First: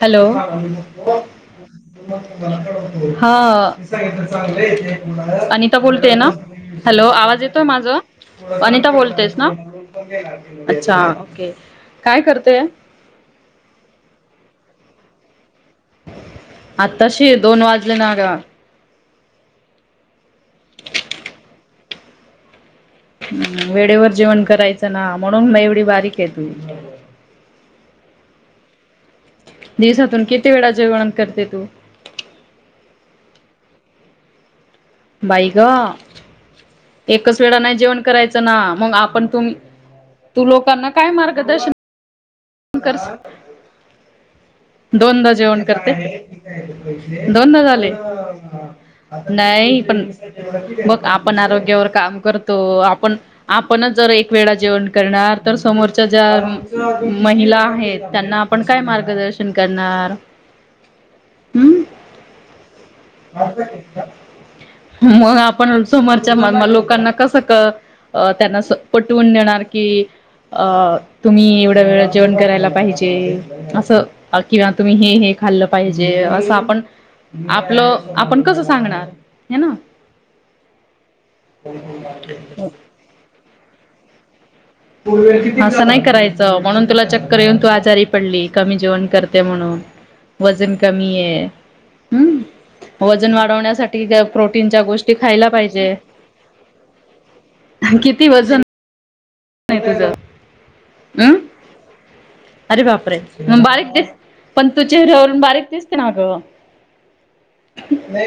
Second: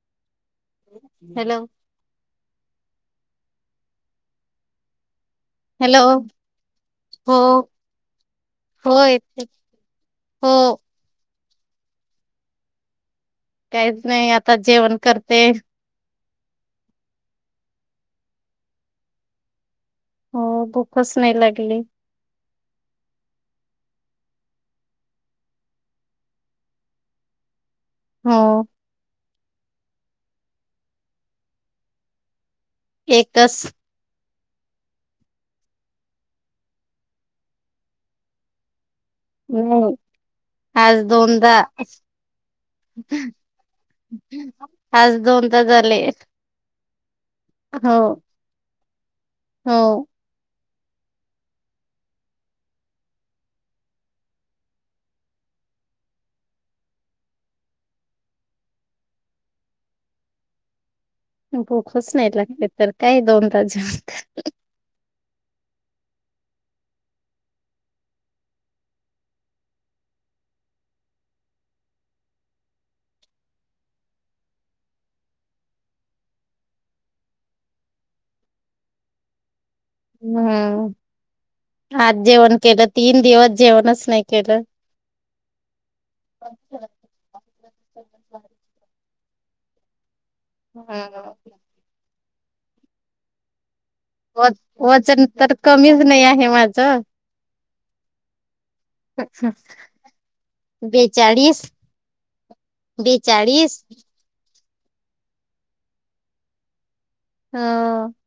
Hello hello हा Anita hello बोलते ना? हॅलो, हो आवाज येतोय माझा? अनिता हो बोलतेस येते ना. हो अच्छा, ओके काय करते? काहीच नाही आता जेवण करते. आताशी दोन वाजले ना गं हो भूकच नाही लागली. हम, वेळेवर जेवण करायचं ना म्हणून ना एवढी बारीक आहे तु हो.. दिवसातून किती वेळा जेवण करते तू? एकस बाई गं, एकच वेळा नाही जेवण करायचं ना मग आप पण तुम नाही तू लोकांना आज काय दोनदा मार्गदर्शन कर [unintelligible] दोनदा जेवण करते दोनदा झाले. हो हो नाही पण मग आपण आरोग्यावर काम करतो. आपण आपणच जर एक वेळा जेवण करणार तर- समोरच्या ज्या महिला आहेत त्यांना आपण काय मार्गदर्शन करनार. भूकच नाही लागली तर काय दोन तास. [unintelligible] पण समोरच्या माण लोकांना क कसं अं त्यांना पटवून देणार की अ तुम्ही एवढ्या वेळा जेवण करायला पाहिजे असं किंवा तुम्ही हे हे खाल्लं पाहिजे असं आपण- आपलं आपण कसं सांगणार हे ना- हम्म, आज जेवण केलं. तीन दिवस जेवणच नाही केलं. असं नाही करायचं म्हणून तुला चक्कर येऊन तू आजारी पडली कमी जेवण करत म्हणून वजन कमी हम्म आहे वजन वाढवण्यासाठी [unintelligible] वज- प्रोटीनच्या गोष्टी वजन खायला तर पाहिजे. कमीच नाही आहे माझ किती वजन? आहे तुझं अं बेचाळीस अरे बाप रे म बेचाळीस बारिक दिस पण तू चेहऱ्यावरून बारीक दिसते ना ग [unintelligible] हो ह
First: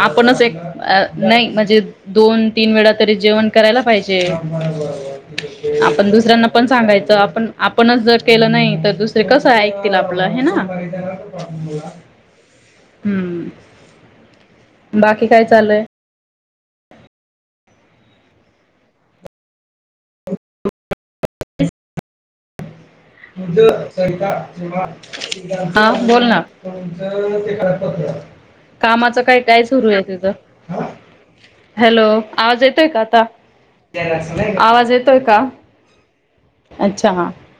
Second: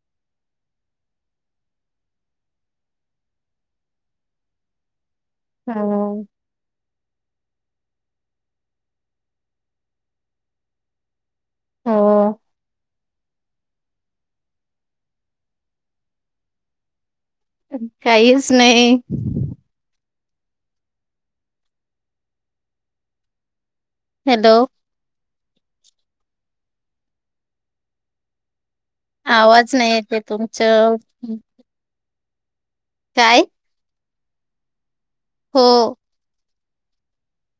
आपणच एक, नाही म्हणजे दोन दोन तीन वेळा तरी जेवण करायला पाहिजे हो आपण दुसऱ्यांना पण सांगायच तर आपण आपणच जर केलं नाही तर, दुसरे कसं ऐकतील आपलं. हे ना. हो [unintelligible] हम्म, बाकी काय चालूय. कााहीच नाही. तुज सरीता हॅलो शिवा [inaudible] हा बोल ना. कामाच काय काय आवाज सुरू नाही आहे येते तिचं तुमचं हॅलो- आवाज येतोय का आता? काय [unintelligible] आवाज येतोय का? हो अच्छा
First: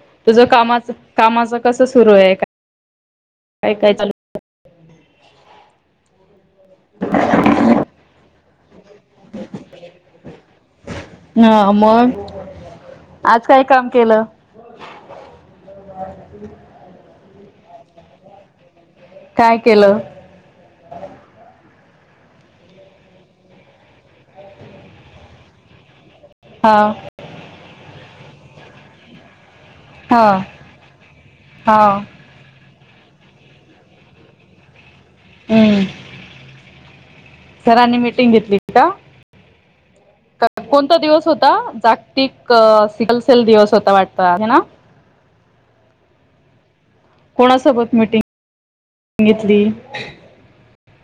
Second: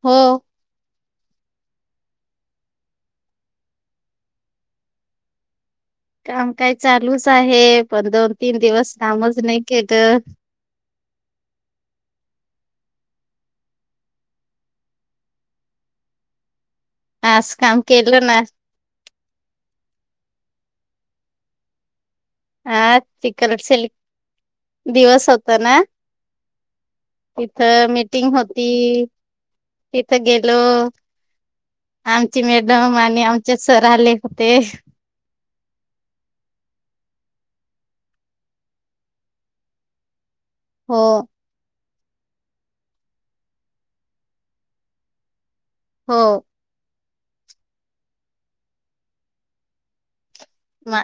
हो तुझ कामाच कामाच कस सुरू आहे का काय काय चालू [inaudible] काम काही चालूच आहे पण दोन, तीन दिवस कामच नाही केलं. हा मग आज काय काम केलं. [unintelligible] आज काम केलं ना- काय केलं? हा चिकल [inaudible] दिवस होता ना. हा तिथं मीटिंग होती. हा तिथं गेलो. हा आमची मे एकदम आणि आमचे सर आले होते. हम्म. सरांनी मीटिंग घेतली होती का कोणता हो दिवस होता. टिक सेल सेल दिवस होता वाटत हे ना हो. कोणासोबत मिटिंग [unintelligible] घेतली? मा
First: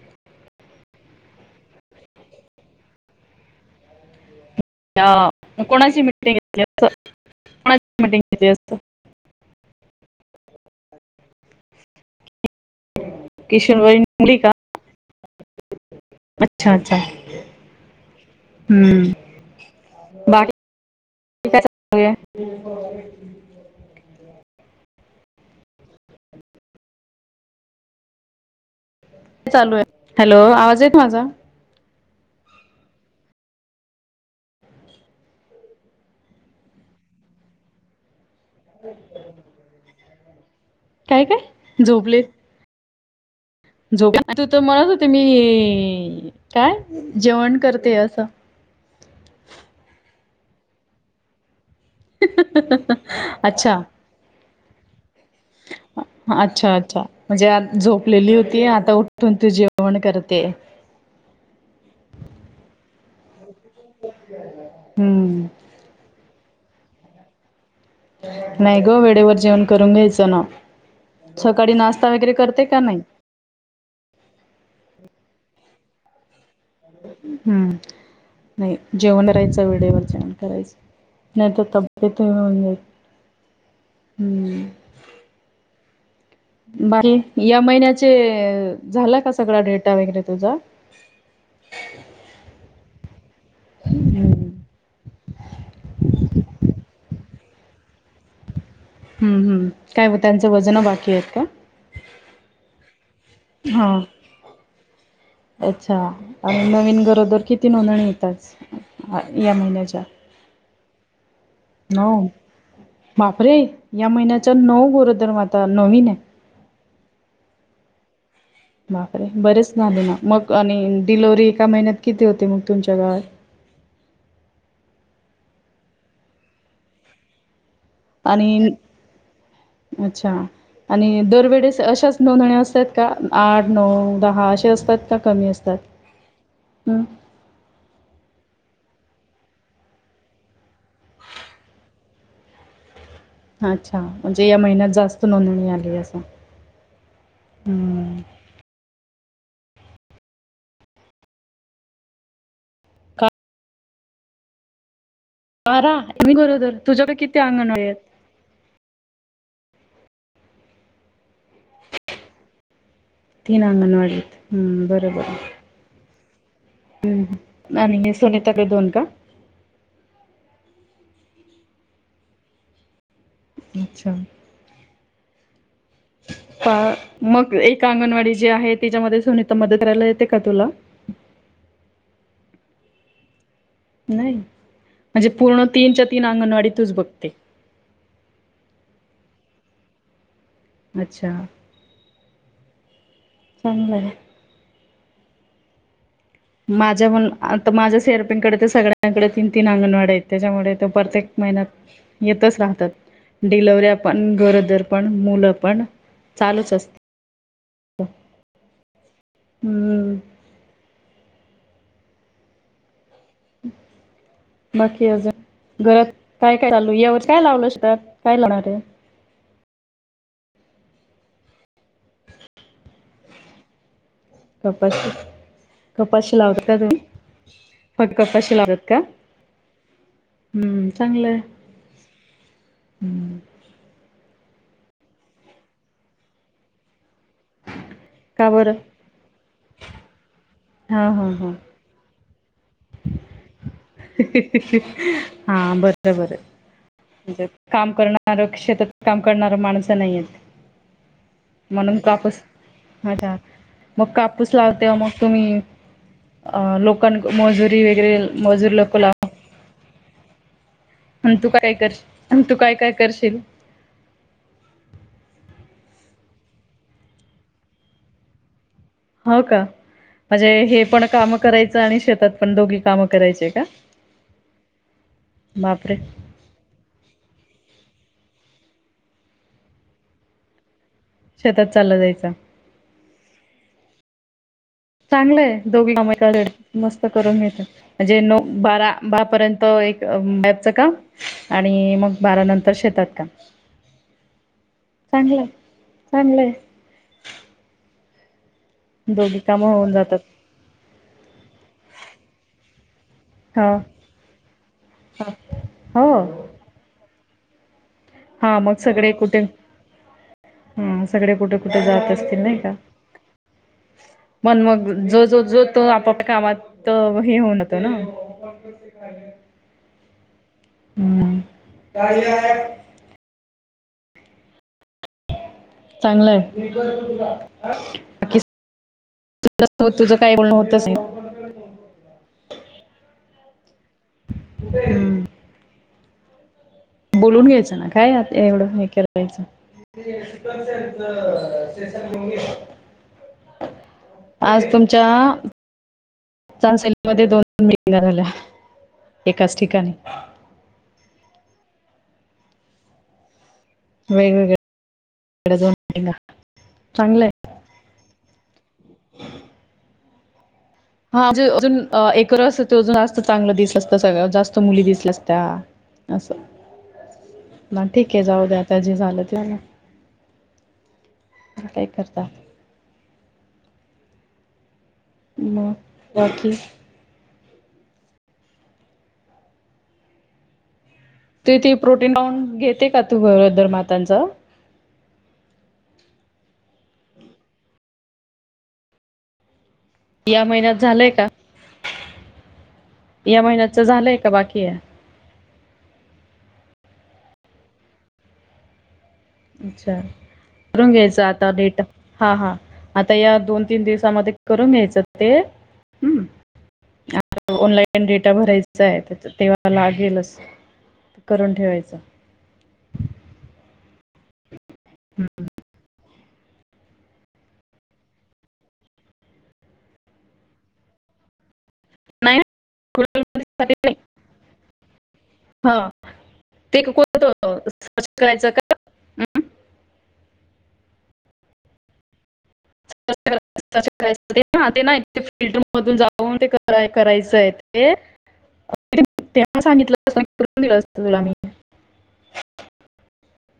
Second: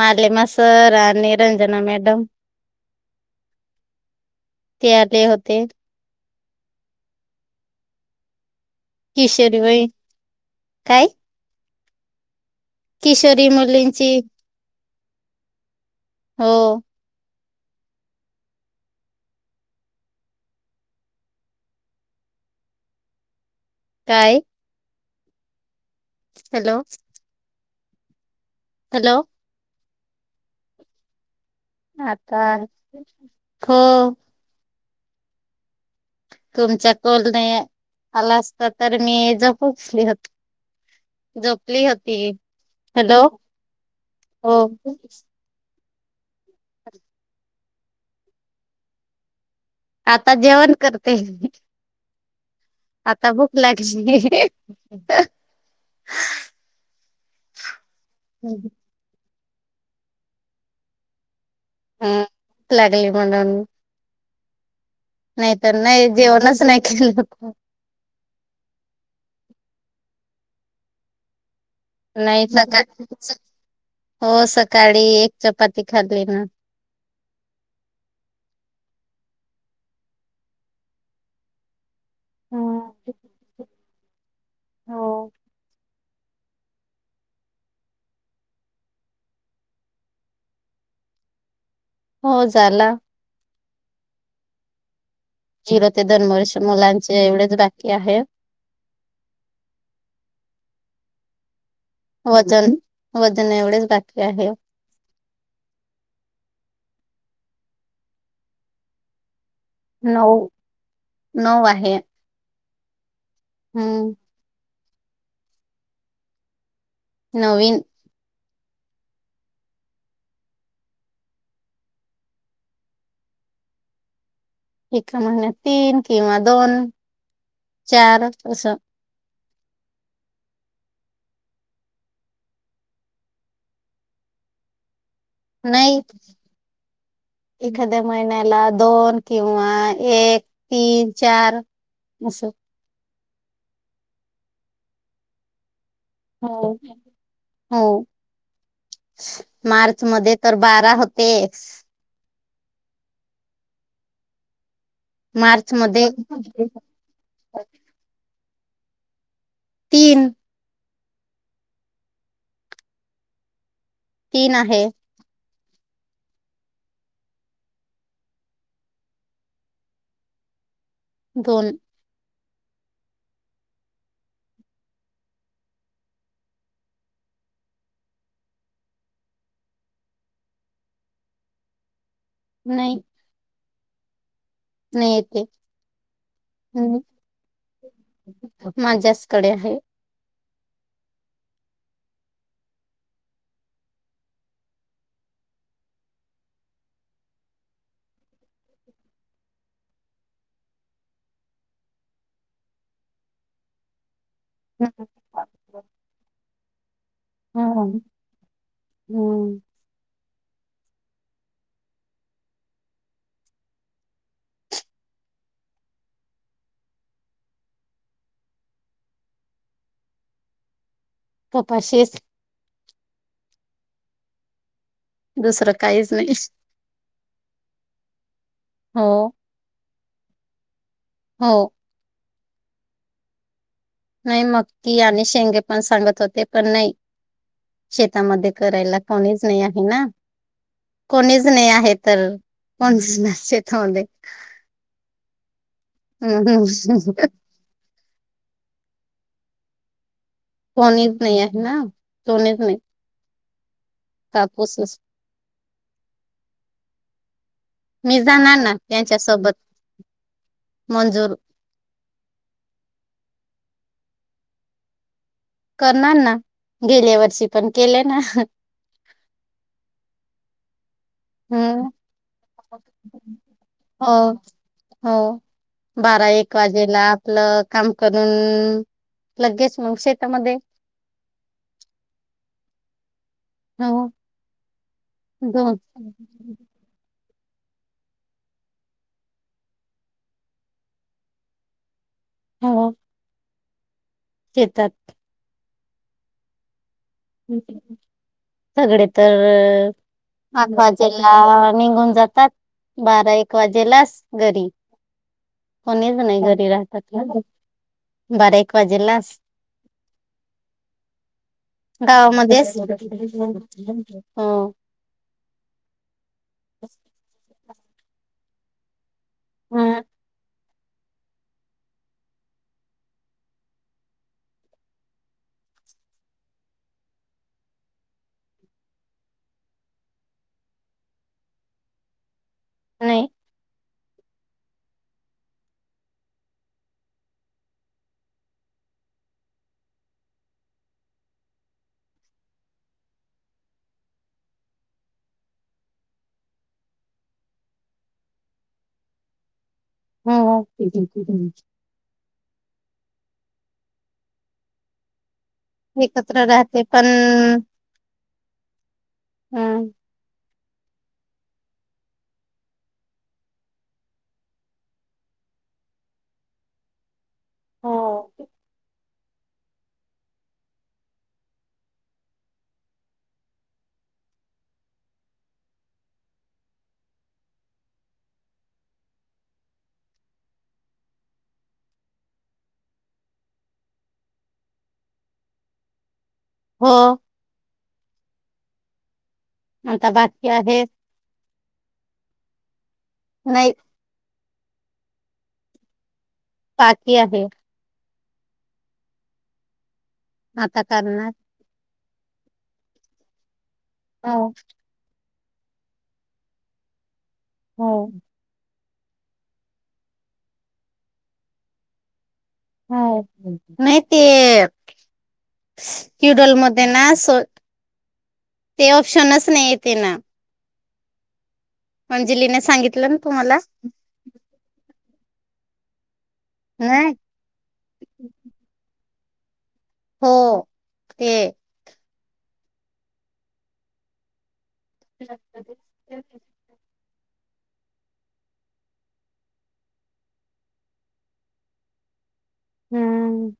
मालीमा सर आणि निरंजना मॅडम ते आले होते ह कोणाची मिटिंग घेतली असत कोणाची मिटिंग घेतली असत. किशोरी वयीन काय- किशोरी किशन वयीन मुलींची मुली का? हो अच्छा- अच्छा. हम्म बाकी- [inaudible] काय हॅलो! हॅलो, काय चालू आहे हॅलो, आवाज येत माझा? आता हो. तुमच्या कॉल नाही आला असत तर मी झोपूचं लागली होती. काय काय झोपली होती. झोपले हॅलो, झोप तू हो तर म्हणत होते मी काय जेवण कर ते असं? आता जेवण करते आता भूक अच्छा लागली. ह् [unintelligible] अच्छा अच्छा म्हणजे आता झोपलेली होती भूक आता उठू न तू जेवण करते. हम् भूक लागली म्हणून. ह् [unintelligible] नाही तर नाही जेवणच नाही केलं. नाही ग वेळेवर जेवण करून घ्यायचं ना. सकाळी नाश्ता वगैरे नाही करते का नाही सकाळी हो सकाळी एक चपाती खाल्ली ना. हम्म. नाही जेवण राहायचं वेळेवर जेवण करायचं नाही तर [unintelligible] हो बाकी या महिन्याचे झाला का सगळा डेटा वगैरे तुझा. [inaudible] हो झाला. हम. जीरते दरवर्षी मुलांचे एवढेच बाकी आहे. हम्म, हम्म, काय हो त्यांचं वजन बाकी आहे का? वजन. वजन हा, एवढेच बाकी आहे अच्छा आणि नवीन गरोद दर किती नोंदणी होतंच? या महिन्याच्या, नऊ नऊ आहे नऊ. बापरे या हम्म महिन्याचा नऊ गरोदर माता नवीन आहे. नवीन. बापरे! बरेच झाले ना मग आणि डिलवरी एका महिन्यात किती होते मग तुमच्या गावात. [inaudible] एका महिन्यात तीन किंवा दोन, चार आणि असं. अच्छा! आणि दरवेळेस अशाच नोंदणी असतात का आठ, नऊ, दहा असे असतात. का कमी असतात? नाही, हम्म एखाद्या महिन्याला. दोन किंवा एक, तीन, चार असं. अच्छा म्हणजे या महिन्यात जास्त नोंदणी आली आहे. हो, हो. मार्च मध्ये तर बारा होते. का मार्च बारा मध्ये मी गरोदर तुझ्याकडे किती अंगणवाड्या आहेत. तीन. तीन अंगणवाडीत, तीन हम आहे बरोबर. हम्म आणि सुनीताचे दोन का? दोन. अच्छा! [inaudible] मग एक अंगणवाडी जी आहे, तिच्यामध्ये सुनीता मदत करायला येते का तुला? [inaudible] नाही. नाही, नाही म्हणजे येते पूर्ण तीनच्या तीन अंगणवाडीतूच हम्म, बघते. माझ्याचकडे आहे. अच्छा! चांगलंय. माझ्या पण आता माझ्या सीआरपींकडे तर सगळ्यांकडे तीन तीन अंगणवाड्या आहेत त्याच्यामुळे ते प्रत्येक मेहनत, येतच राहतात डिलिवऱ्या पण गरोदर पण हम्म मुलं पण चालूच असत. हम्म हम्म. हम्म. [unintelligible] बाकी अजून, घरात काय काय चालू यावर काय लावल काय लावणार आहे? [inaudible] कपाशीच. कपाशी दुसरं काहीच नाही कपाशी लावता का तुम्ही पटकन कपाशी लावतात का हो हम्म चांगलय. हो हम्म नाही मक्की आणि शेंगे पण सांगत होते पण नाही. शेतामध्ये का बरं? करायला कोणीच नाही आहे ना हा हा कोणीच हा नाही आहे तर हा बरं बरं म्हणजे [unintelligible] काम करणार शेतात काम करणार माणसं नाहीयेत. कोणीच नाही आहे ना म्हणून कापूस कोणीच नाही. अच्छा मग कापूस लावते कापूसच मग तुम्ही अ लोकांन मी जाणार ना मजुर [unintelligible] त्यांच्यासोबत मंजूर आणि तू काय करशील, तू काय-काय करशील? करणार ना गेल्या वर्षी पण केले ना. हो का म्हणजे हे पण काम करायचं हम्म आणि शेतात पण दोघी काम करायचे का? हो हो बापरे बारा, एक वाजेला आपलं काम करून लगेच मग शेतामध्ये शेतात चालल जायच. हो. चांगलंय दोन दोघींना मस्त करून घतो म्हणजे नऊ, बारा ब पर्यंत एक बॅबच काम आणि मग बारानंतर हो शेतात काम. शेतात. चांगलंय चांगलंय सगळे दोघी तर कामं होऊन जातात अ त्याला निघून जातात. बारा, एक हा वाजेलाच घरी हा कोणीच हो नाही घरी राहतात. [inaudible] बारा हा मग एक सगळे कुठे वाजेलाच हा सगळे कुठे-कुठे जातात नाही का गावामध्येच हो पण मग जो जो जो तो आपापल्या कामात हे होतो. [inaudible] हम. हम्म. चांगलाय तुझ-तुझं काय बोलणं होतच नाही. नाही. हम. बोलून घ्यायचं ना काय आता एवढं हे करायचं. [inaudible] आज तुमच्या [unintelligible] [unintelligible] वेग-वेगळं. एकत्र राहते पण हां हा म्हणजे अजून एकत्र असत तर अजून जास्त चांगलं दिसलं असत सगळ्या जास्त मुली दिसल्या असत्या. असो. ना हो ठीक आहे जाऊ द्या आता जे झालं. काय करता? मग बाकी? ते तू प्रोटीन पाऊंड घेते का तू गरोदर मातांच? हो. आता या बाकी महिन्यात आहे झालंय का? या नाही महिन्याच झालंय का बाकी की हाये? बाकी आहे. अच्छा आता करून घ्यायच करणार आता डेट. हा हा आता या दोन तीन दिवसामध्ये हो करून घ्यायच ते, हो ऑनलाईन डेटा भरायचा त्या तेव्हा लागेलच करून ठेवायचं. हो. नाही ते क्युडल मध्ये ना असो ते ऑप्शनच नाही येते ना. नाही अंजलीने सांगितलं ना तुम्हाला? हां. ते नाही कोठत स् करायचं का? अं? हो. ते. कराय ना ते ना फिल्ट मधून जाऊन ते करायच. करायचं आहे ते, तेव्हा सांगितलं करून दिलं असत तुला मी. हम्म.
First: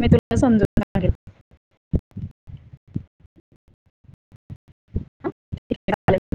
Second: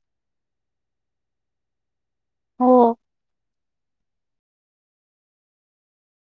मी तुला समजून सांगेल. हो. [unintelligible]